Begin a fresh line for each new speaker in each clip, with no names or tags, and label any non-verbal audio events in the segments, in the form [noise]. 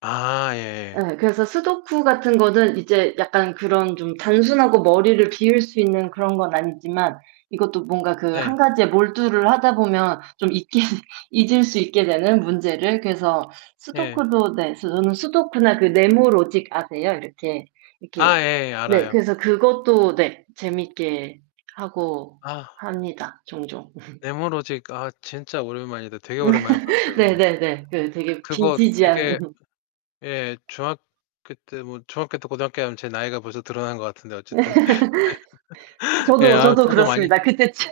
아 예예.
에. 그래서 스도쿠 같은 거는 이제 약간 그런 좀 단순하고 머리를 비울 수 있는 그런 건 아니지만 이것도 뭔가 그
네.
1 가지에 몰두를 하다 보면 좀 잊게 잊을 수 있게 되는 문제를 그래서
예.
스도쿠도 네. 저는 스도쿠나 그 네모 로직 아세요? 이렇게 이렇게
아 예예
네.
알아요.
그래서 그것도
[unintelligible]
네. 재밌게 하고
아.
합니다, 종종.
네모 로직 아
[laughs]
진짜 오랜만이다. 되게 오랜만에
[laughs]
들었어요, 그거.
네네네. 그 되게
그거 되게
빈티지한. [laughs]
예. 중학교 때 뭐 중학교 때 고등학교 하면 제 나이가 벌써 드러난 것 같은데 어쨌든.
[laughs]
[laughs] 예.
저도,
아
저도
저도 많이
그렇습니다. 그때쯤,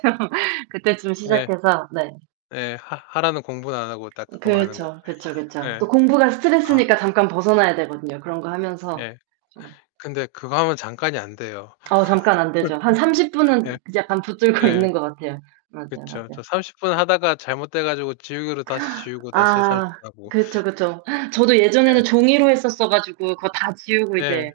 그때쯤
예.
시작해서 네.
예. 하 하라는 공부는 안 하고 딱 그거만 하는 거.
그렇죠. 그쵸,
[laughs]
그쵸.
예.
또 공부가
아
스트레스니까 잠깐 벗어나야 되거든요, 그런 거 하면서,
네.
좀.
근데 그거 하면 잠깐이 안 돼요.
어 잠깐 안 되죠. 한 30
[laughs] 예.
분은 그 약간 붙들고
예.
있는 것 같아요. 맞아요,
그쵸. 저
맞아요.
30 분 하다가 잘못돼 가지고 지우개로 다시
[gasps]
지우고 다시 30
아
분 하고.
그렇죠, 그쵸. 저도 예전에는
예.
종이로 했었어 가지고 그거 다 지우고
예.
이제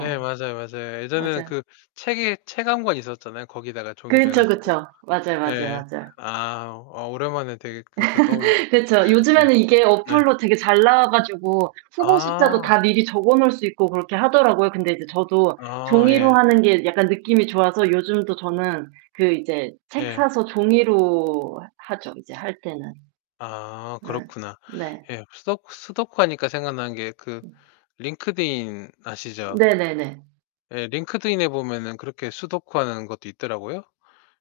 예 맞아요, 맞아요. 예전에는
맞아요.
그 책에 책 한 권 있었잖아요. 거기다가 종이로 해
그렇죠,
가지고.
그쵸. 맞아요, 맞아요,
예예.
맞아요.
아, 아 오랜만에 되게 그렇게 떠올렸다.
[laughs] 그쵸.
네.
요즘에는 이게
네.
어플로 되게 잘 나와 가지고 후보 숫자도
아.
다 미리 적어 놓을 수 있고 그렇게 하더라고요. 근데 인제 저도
아
종이로
예.
하는 게 약간 느낌이 좋아서 요즘도 저는 그 이제 책
예.
사서 종이로 하 하죠, 이제 할 때는.
아.
예.
그렇구나.
네.
예. 스도쿠 스도쿠 하니까 생각나는 게 그
네.
링크드인 아시죠?
네네네.
에. 링크드인에 보면은 그렇게 스도쿠하는 것도 있더라고요.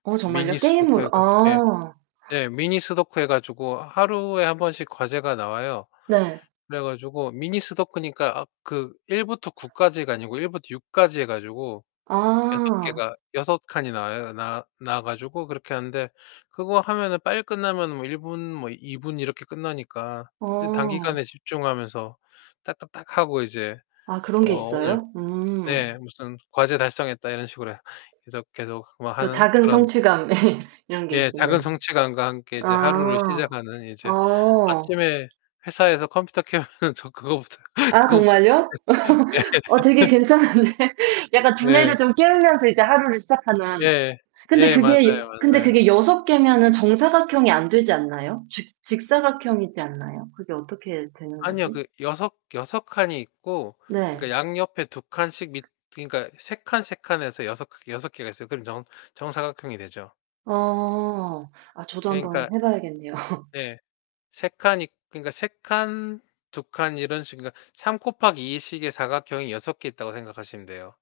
어
미니
정말요?
스도쿠 해
게임으로
가 예.
아.
네. 미니 스도쿠 해 가지고 하루에 1 번씩 과제가 나와요.
네.
그래 가지고 미니 스도쿠니까 아 그 1부터 9까지가 아니고 1부터 6까지 해 가지고 6
아.
개가 6 칸이 나와요. 나 나와 가지고 그렇게 하는데 그거 하면은 빨리 끝나면 뭐 1 분 뭐 2 분 이렇게 끝나니까 이제 단기간에
어.
집중하면서 딱딱딱하고 이제
아 그런 게
어 오늘
있어요? 음.
네. '무슨 과제 달성했다.' 이런 식으로 계속, 계속 뭐
또
하는
작은
그런
성취감 [laughs] 이런 게
예. 작은
있겠네.
성취감과 함께 이제 하루를
아.
시작하는 이제
어.
아침에 회사에서 컴퓨터 켜면은 저 그거부터
아
그거부터.
정말요?
예.
[laughs] 어 되게
[laughs]
괜찮은데. 약간 두뇌를
예.
좀 깨우면서 이제 하루를 시작하는.
예예.
근데
예.
그게
맞아요,
근데
맞아요.
그게 6 개면은 정사각형이 안 되지 않나요? 직 직사각형이지 않나요? 그게 어떻게 되는
아니요
거지?
그 여섯 여섯 칸이 있고 그니까
네.
양옆에 2 칸씩 밑 그니까 3 칸, 3 칸 해서 여섯 여섯 개가 있어요. 그럼 정 정사각형이 되죠.
어. 아 저도 한번
그러니까
해 봐야겠네요. [laughs]
네. 3 칸이 그러니까 3 칸, 2 칸 이런 식 그러니까 3 곱하기 2 식의 사각형이 6 개 있다고 생각하시면 돼요.